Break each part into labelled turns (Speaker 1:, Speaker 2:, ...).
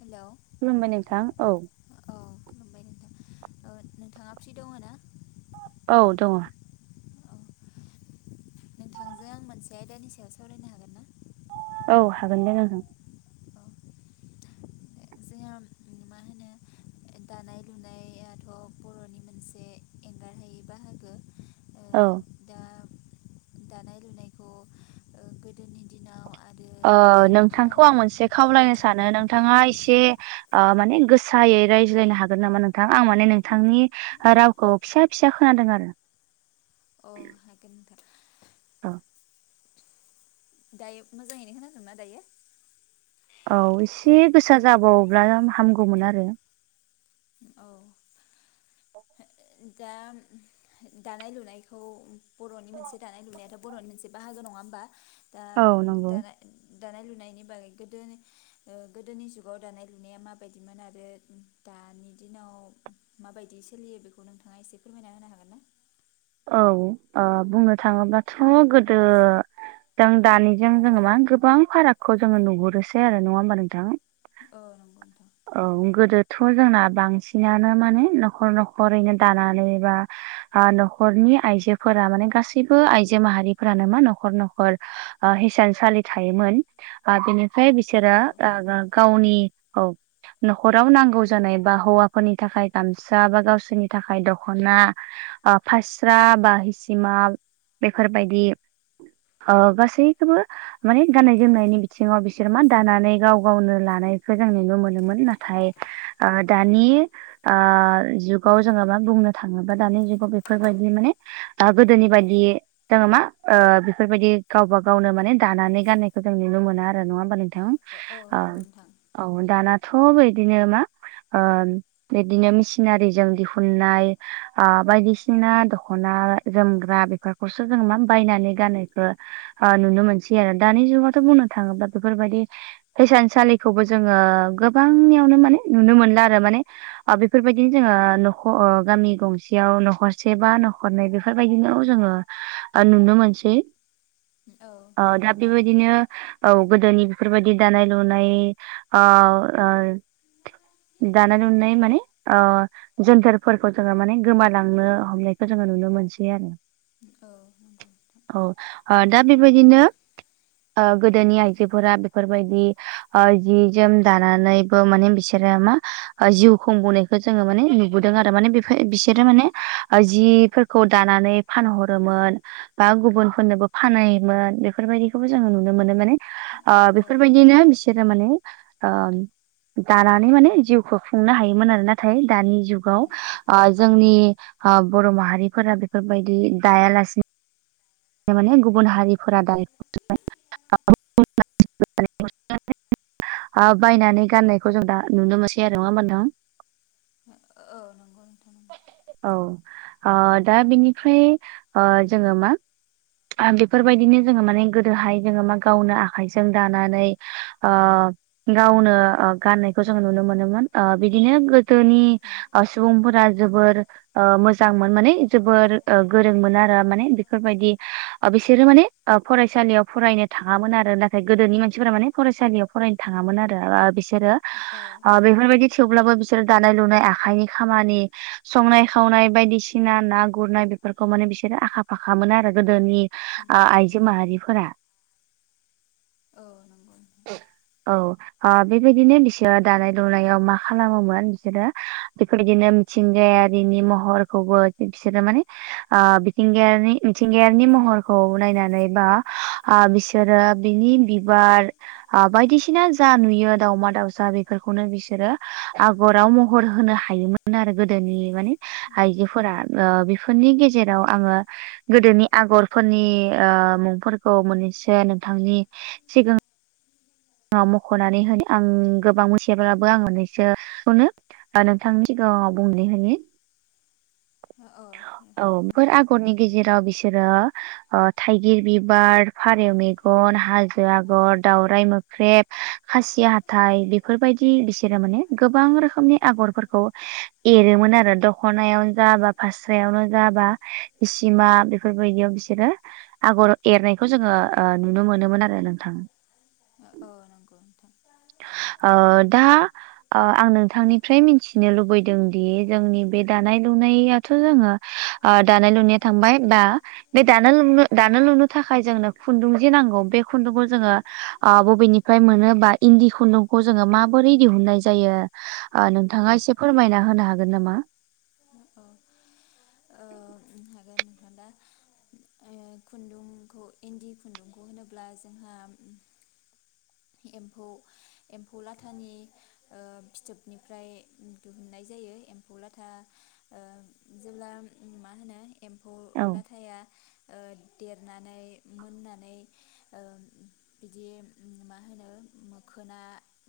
Speaker 1: Hello
Speaker 2: खुलुमबाय नोंथां औ।
Speaker 1: औ खुलुमबाय नोंथां औ नोंथांङा फ्रि दङोना?
Speaker 2: औ दंङ।
Speaker 1: औ नोंथांजों आं मोनसे आयदानि सायाव सावरायनो हागोन ना?
Speaker 2: औ हागोन दे ओं
Speaker 1: औ जोंहा मा होनो दानाय लुनायाथ' बर'नि मोनसे एंगारहायि बाहागो।
Speaker 2: औ
Speaker 1: दा दानाय लुनायखौ ओ गोदोनि दिनाव आरो
Speaker 2: ओ
Speaker 1: दानि दिनाव माबायदिमोन?
Speaker 2: नोंथांङा एसे माने गोसायै रायज्लायनो हागोन नामा नोंथां आं माने नों थांनि रावखौ फिसा फिसा खोनादों आरो।
Speaker 1: अ हागोन था।
Speaker 2: औ
Speaker 1: दायो मोजाङैनो खोनादों ना दायो?
Speaker 2: औ एसे गोसा जाबावोब्ला हामगौमोन आरो।
Speaker 1: औ। [unintelligible] दा दानाय लुनायखौ बर'नि मोनसे दानाय लुनायाथ' बर'नि मोनसे बाहागो नङा होमबा दा
Speaker 2: औ नंगौ
Speaker 1: दाना दानाय लुनायनि बागै गोदोनो ओ गोदोनि जुगाव दानाय लुनाया माबायदिमोन आरो दानि दिनाव माबायदि सोलियो बेखौ नोंथांङा एसे फोरमायना होनो हागोन ना?
Speaker 2: औ ओ बुंनो थाङोब्लाथ' गोदो जों दानिजों जोङो मा गोबां फारागखौ जोङो नुहुरोसै आरो नङा होमबा नोंथां?
Speaker 1: औ नंगौ नोंथां।
Speaker 2: ओं गोदोथ' जोंना बांसिनानो माने न'खर न'खरैनो दानानै बा ओ न'खरनि आइजोफोरा माने गासैबो आइजो माहारिफोरानो मा न'खर न'खर ओ हिसानसालि थायोमोन। ओ बेनिफ्राय बिसोरो
Speaker 1: ना
Speaker 2: ओ गो गावनि औ। न'खराव नांगौ जानाय बा हौवाफोरनि थाखाय गामसा बा गावसोरनि थाखाय दखना ओ फास्रा बा हिसिमा बेफोरबायदि ओ गासैखोबो माने गाननाय जोमनायनि बिथिंङाव बिसोर मा दानानै गाव गावनो लानायखो जों नुनो मोनो। मोन नाथाय ओ दानि ओ जुगाव जोङो मा बुंनो थाङोबा दानि जुगाव बेफोरबायदि माने ओ गोदोनि बादि जोङो मा ओ बेफोरबायदि गावबा गावनो माने दानानै गाननायखौ जों नुनो मोना आरो नङा होमबा नोंथां?
Speaker 1: ओ ओ नंगौ नोंथां।
Speaker 2: औ दानाथ' बैदिनो मा ओ बिदिनो मिसिनारिजों दिहुननाय ओ बायदिसिना दख'ना जोमग्रा बेफोर खौसो जों मा बायनानै गाननायखो ओ नुनो मोनसै आरो दानि
Speaker 1: औ
Speaker 2: जुगावथ' बुंनो थाङोब्ला बेफोरबायदि हिसानसालिखौबो जोङो गोबांनियावनो माने नुनो मोनला आरो माने ओ बेफोरबायदिनो जोङो नख'ओ गामि गंसेयाव न'खरसे बा न'खरनै बेफो फोरबायदिनाव जोङो ओ नुनो मोनसै।
Speaker 1: औ
Speaker 2: ओ
Speaker 1: नंगौ
Speaker 2: दा
Speaker 1: नोंथां औ नंगौ नोंथां
Speaker 2: बेबायदिनो औ गोदोनि बिफोरबायदि दानाय लुनाय ओ ओ दानाय लुनाय माने ओ जोन्थोरफोरखौ जोङो माने गोमालांनो हमनायखो जोङो नुनो मोनसै आरो।
Speaker 1: औ नंगौ।
Speaker 2: औ दा बिबायदिनो ओ गोदोनि आइजोफोरा बिफोरबायदि ओ जि जोम दान नानैबो माने बिसोरो मा ओ जिउ खुंबोनायखो जोङो माने नुबोदों आरो माने बेफोर बिसोरो माने ओ जिफोरखौ दानानै फानहरोमोन बा गुबुनफोरनोबो फानहैयोमोन बेफोरबायदिखौबो जोङो नुनो मोनो माने ओ बेफोरबायदिनो बिसोरो माने ओ दानानै माने जिउखौ खुंनो हायोमोन आरो नाथाय दानि जुगाव ओ जोंनि ओ बर' माहारिफोरा बेफोरबायदि दायालासि नो माने गुबुन हारिफोरा [unintelligible] हा बायनानै गाननायखौ जों दा नुनो मोनसै आरो नङा होमबा नोंथां?
Speaker 1: ओ नंगौ नोंथां।
Speaker 2: औ ओ दा बिनिफ्राय ओ जोङो मा आ बेफोरबायदिनो जोङो माने गोदोहाय जोङो मा गावनो आखाइजों दानानै ओ गावनो ओ गाननायखौ जों नुनो मोनोमोन ओ बिदिनो गोदोनि ओ सुबुंफोरा जोबोद मोजांमोन माने जोबोर गोरोंमोन आरो माने बेफोरबायदि बिसोरो माने फरायसालियाव फरायनो थाङामोन आरो नाथाय गोदोनि मानसिफोरा माने फरायसालियाव फरायनो थाङामोन आरो बिसोरो
Speaker 1: ओ
Speaker 2: बेफोरबायदि थेवब्लाबो बिसोरो दानाय लुनाय आखाइनि खामानि संनाय खावनाय बायदिसिना ना गुरनाय बेफोरखौ माने बिसोरो आखा फाखामोन आरो गोदोनि ओ आइजो माहारिफोरा
Speaker 1: [unintelligible] नंगौ नोंथां
Speaker 2: औ अ बेबायदिनो बिसोरो दानाय लुनायाव मा खालामोमोन बिसोरो बेफोरबायदिनो मिथिंगायारिनि महरखौबो बिसोरो माने मिथिंगायनि मिथिंगायारिनि महरखौ नायनानै बा बिसोरो बिनि बिबार बायदिसिना जा नुयो दावमा दावसा बेफोरखौनो बिसोरो गराव महर होनो हायोमोन आरो गोदोनि माने आइजोफोरा बेफोरनि गेजेराव आङो गोदोनि आगरफोरनि मुंफोरखौ मोननैसो नोंथांनि सिगां मख'नानै होनो आं गोबां मिथियाब्लाबो आं मोननैसोखौनो नोंथांनि सिगाङाव बुंनि होनि
Speaker 1: अ जागोन दे
Speaker 2: हरनि गेजेराव बिसोरो थाइगिर बिबार फारौ मेगन हाजो आगर दावराइ मो ख्रेब खासि हाथाइ बेफोरबायदि बिसोरो माने गोबां रोखोमनि आगरफोरखौ एरोमोन आरो दख'नायाव जा बा फास्रायावनो जाबा बिसिमा बेफोरबायदियाव बिसोरो आगर एरनायखौ जोङो नुनो मोनोमोन आरो नोंथां
Speaker 1: औ नंगौ नोंथां
Speaker 2: ओ दा आं नोंथांनिफ्राय मिथिनो लुबैदों दि जोंनि बे दानाय लुनाय दाथ' जोङो दानाय लुनाया थांबाय बा बे दानो लनो दानो लुनो थाखाय जोंनो खुन्दुं जे नांगौ बे खुन्दुंखौ जोङो बबेनिफ्राय मोनोबा इन्दि खुन्दुंखौ जोङो माबोरै दिहुननाय जायो नोंथाङा एसे फोरमायना होनो हागोन नामा?
Speaker 1: अह ओ हागोन नोंथां दा ओ खुन्दुंखौ इन्दि खुन्दुंखौ होनोब्ला जोंहा एम्फौ एम्फौ लाथानि ओ फिथोबनिफ्राय दिहुननाय जायो एम्फौ लाथा ओ जेब्ला मा होनो एम्फौ
Speaker 2: औ
Speaker 1: लाथाया ओ देरनानै मोननानै ओम बिदि मा होनो मोखोना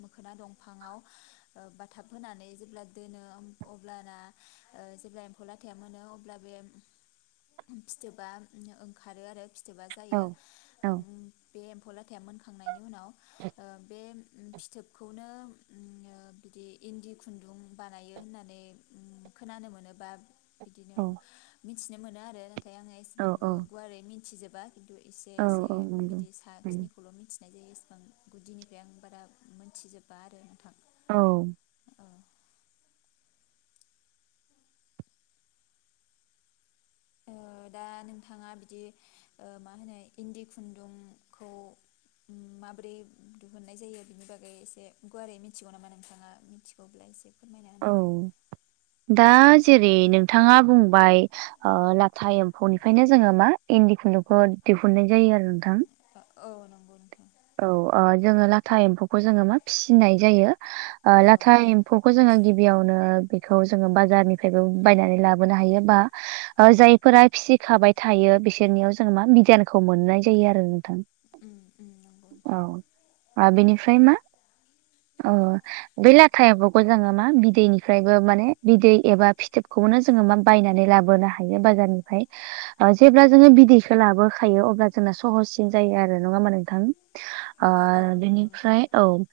Speaker 1: मोखोना दंफाङाव ओ बाथाब होनानै जेब्ला दोनो अब्लाना ओ जेब्ला एम्फौ लाथाया मोनो अब्ला बे फिथोबा ओंखारो आरो फिथोबा
Speaker 2: औ
Speaker 1: जायो
Speaker 2: औ
Speaker 1: बे एम्फौ लाथाया मोनखांनायनि उनाव ओ बे फिथोबखौनो बिदि इन्दि खुन्दुं बानायो होननानै उम खोनानो मोनोबा बिदिनो
Speaker 2: औ
Speaker 1: मिथिनो मोनो आरो नाथाय आङो
Speaker 2: औ
Speaker 1: एसेबांबो गुवारै मिनथिजोबा खिन्थु एसे
Speaker 2: औ
Speaker 1: एसे
Speaker 2: औ नंगौ
Speaker 1: बिदि सा खिनिखौल' मिथिनाय जायो इसेबां गुदिनिफ्राय आं बारा मोनथिजोबा आरो नोंथां
Speaker 2: औ
Speaker 1: औ ओ दा नोंथाङा बिदि ओ मा होनो इन्दि खुन्दुंखौ उम माबोरै दिहुननाय जायो बिनि बागै एसे गुवारै मिथिगौ नामा नोंथाङा? मिथिगौब्ला एसे फोरमायना होनो हागोन ना?
Speaker 2: औ दा जेरै नोंथाङा बुंबाय ओ लाथा एम्फौनिफ्रायनो जोङो मा इन्दि खुन्दुंखौ दिहुननाय जायो आरो। नोंथां
Speaker 1: औ नंगौ नोंथां।
Speaker 2: औ ओ जोङो लाथा एम्फौखौ जोङो मा फिसिनाय जायो। ओ
Speaker 1: औ
Speaker 2: लाथा [unintelligible] [unintelligible] जोङो गिबियावनो बेखौ जोङो बाजारनिफ्रायबो बायनानै लाबोनो हायो बा जायफोरा फिसि खाबाय थायो बिसोरनियाव जोङो मा मिडियानखौ मोननाय जायो आरो नोंथां।
Speaker 1: उम उम नंगौ नोंथां।
Speaker 2: औ बेनिफ्राय मा अ बै लाथायाबो जोङो मा बिदैनिफ्रायबो माने बिदै एबा फिथोबखौनो जोङो मा बायनानै लाबोनो हायो बाजारनिफ्राय। जेब्ला जोङो बिदैखौ लाबोखायो अब्ला जोंना सहससिन जायो आरो नङा होमबा नोंथां? ओ
Speaker 1: औ औ नंगौ नोंथां
Speaker 2: बेनिफ्राय औ ओ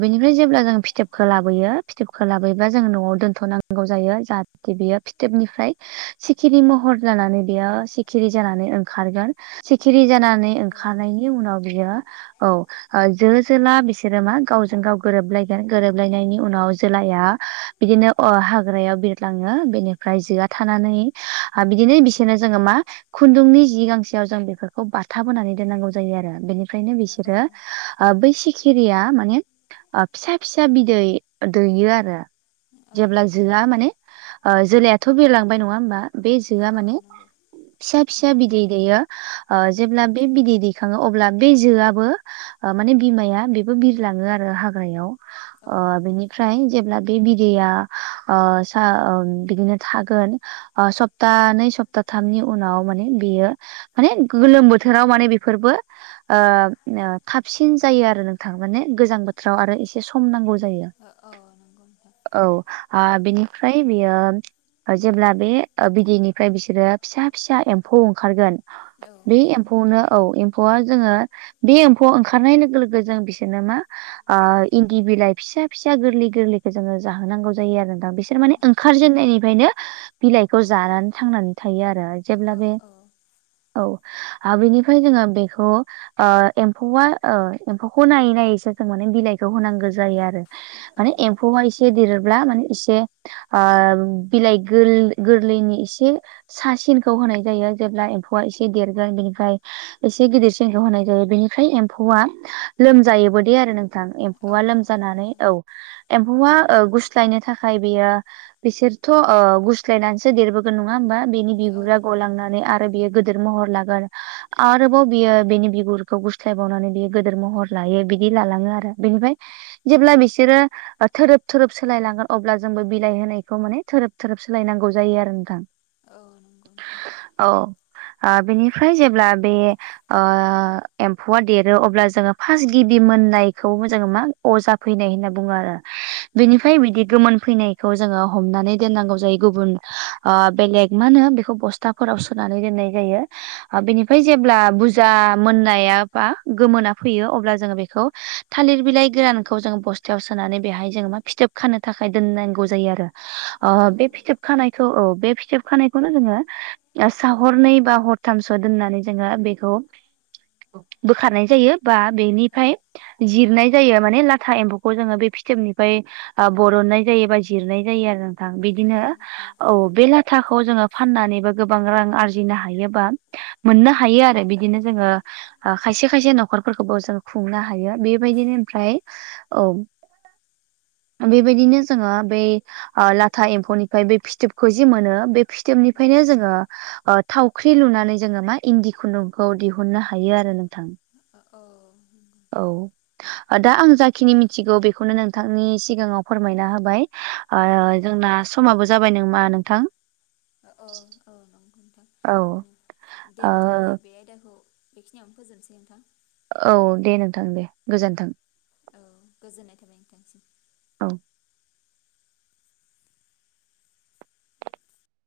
Speaker 2: बेनिफ्राय जेब्ला जों फिथोबखौ लाबोयो फिथोबखौ लाबोबा जोङो न'आव दोनथ'नांगौ जायो जाहाथे बियो फिथोबनिफ्राय सिखिरि महर जानानै बेयो सिखिरि जानानै ओंखारगोन। सिखिरि जाना [unintelligible]
Speaker 1: औ
Speaker 2: ओंखारनायनि उनाव बियो औ जो जोला बिसोरो मा गावजों- गाव गोरोबलायगोन गोरोबलायनायनि उनाव जोलाया बिदिनो अ हाग्रायाव बिरलाङो बेनिफ्राय जोआ थानानै ओ बिदिनो बिसोरनो जोङो मा खुन्दुंनि जि गांसेयाव जों बेफोरखौ बाथाबहोनानै दोननांगौ जायो आरो। बेनि ओमफ्रायनो
Speaker 1: औ
Speaker 2: बिसोरो ओ बै सिखिरिया माने ओ फिसा फिसा बिदै दैयो आरो। जेब्ला जोआ माने ओ जोलायाथ' बिरलांबाय नङा होमबा? बे जोआ
Speaker 1: औ
Speaker 2: माने
Speaker 1: नंगौ
Speaker 2: फिसा
Speaker 1: उम
Speaker 2: फिसा बिदै दैयो। ओ
Speaker 1: उम
Speaker 2: जेब्ला बे बिदै दैखाङो अब्ला बे जोआबो माने बिमाया बेबो बिरलाङो आरो हाग्रायाव।
Speaker 1: औ
Speaker 2: ओ बिनि ओमफ्राय जेब्ला बे बिदैया ओ सा ओ बिदिनो थागोन सप्तानै सप्तााथामनि उनाव माने बेयो माने गोलोम बोथोराव माने बेफोरबो ओ ओ थाबसिन जायो आरो नोंथां, माने गोजां बोथोराव आरो एसे सम नांगौ जायो।
Speaker 1: औ नंगौ नोंथां।
Speaker 2: औ आ बिनिफ्राय बेयो जेब्ला बे बिदैनिफ्राय बिसोरो फिसा फिसा एम्फौ ओंखारगोन।
Speaker 1: औ
Speaker 2: बे एम्फौ एम्फौनो औ एम्फौआ जोङो बे एम्फौआव ओंखारनाय लोगो लोगो जों बिसोरनो मा आ इन्दि बिलाय फिसा फिसा गोरलै गोरलैखौ जोङो जाहोनांगौ जायो आरो दा बिसोर माने ओंखारजेननायनिफ्रायनो बिलाइखौ जानानै थांनानै थायो आरो
Speaker 1: औ
Speaker 2: जेब्ला बे
Speaker 1: औ
Speaker 2: औ, आरो बेनिफ्राय जोङो बेखौ ओ एम्फौआ ओ एम्फौखौ नायै नायैसो जों माने बिलाइखौ होनांगौ जायो आरो। माने एम्फौआ एसे देरोब्ला माने एसे ओ बिलाइ गोर-गोरलैनि इसे सा सिनखौ होनाय जायो जेब्ला एम्फौआ एसे देरगोन बेनिफ्राय एसे गिदिरसिनखौ होनाय जायो बेनिफ्राय एम्फौआ लोमजायोबो दे आरो नों
Speaker 1: औ
Speaker 2: एम्फौआ
Speaker 1: औ
Speaker 2: लोमजानानै औ एम्फौआ गुस्लायनो थाखाय बेयो बिसोरथ' ओ गुस्लायनानैसो देरबोगोन नङा होमबा? बेनि
Speaker 1: औ
Speaker 2: बिगुरा
Speaker 1: नंगौ नोंथां
Speaker 2: गलांनानै आरो बेयो गो गिदोर महर लागोन। आरोबाव बियो बेनि बिगुरखौ गुस्लायबावनानै बियो गिदिर महर लायो बिदि लालाङो आरो बेनिफ्राय जेब्ला बिसोरो थोरोब थोरोब सोलायलांगोन अब्ला जोंबो बिलाइ होनायखौ माने थोरोब थोरोब सोलायनांगौ जायो आरो नोंथां।
Speaker 1: औ नंगौ नोंथां।
Speaker 2: औ बेनिफ्राय जेब्ला बे एम्फौआ देरो अब्ला जोङो फार्स्ट गिबि मोननायखौबो जोङो मा अजा फैनाय होनना बुङो आरो
Speaker 1: औ
Speaker 2: बेनिफ्राय बिदि गोमोन फैनायखौ जोङो हमनानै दोननांगौ जायो गुबुन बेलेग मा होनो बेखौ बस स्थाफोराव सोनानै दोननाय जायो। बेनिफ्राय जेब्ला बुरजा मोननाया बा गोमोना फैयो अब्ला जोङो बेखौ थालिर बिलाइ गोरानखौ जों बस थायाव सोनानै बेहाय जोङो मा फिथोब खानो थाखाय दोननांगौ जायो आरो
Speaker 1: औ ओ
Speaker 2: बे फिथोब खानायखौ औ बे फिथोब खानायखौनो जोङो सा हरनै बा हरथामसो दोननानै जोङो बेखौ बोखारनाय जायो बा
Speaker 1: औ
Speaker 2: बेनिफ्राय जिरनाय जायो माने लाथा एम्फौ खौ जोङो बे फिथोबनिफ्राय बरननाय जायो बा जिरनाय जायो आरो बिदिनो औ बे ला थाखौ जोङो फाननानै बा गोबां रां आरजिनो हायोबा मोननो हायो आरो बिदिनो जोङो। खायसे खायसे न'खरफोरखौबो जों खुंनो हायो बेबायदिनो ओमफ्राय औ बेबायदिनो जोङो बे लाथा एम्फौनिफ्राय बे फिथोबखौ जि मोनो बे फिथोबनिफ्रायनो जोङो। थावख्रि लुनानै जोङो मा इन्दि खुन्दुंखौ दिहुननो हायो आरो नोंथां।
Speaker 1: अ औ
Speaker 2: औ दा आं जाखिनि मिथिगौ बेखौनो नोंथांनि सिगाङाव फोरमायना होबाय।
Speaker 1: औ
Speaker 2: जोंना समाबो जाबाय नामा नोंथां।
Speaker 1: औ औ नोंथां
Speaker 2: औ
Speaker 1: दे
Speaker 2: ओ
Speaker 1: बिदिब्ला बे आयदाखौ बेखिनियावनो फोजोबनोसै नोंथां।
Speaker 2: औ दे नोंथां दे गोजोन्थों।
Speaker 1: औ गोजोननाय थाबाय नोंथांसिम।
Speaker 2: औ।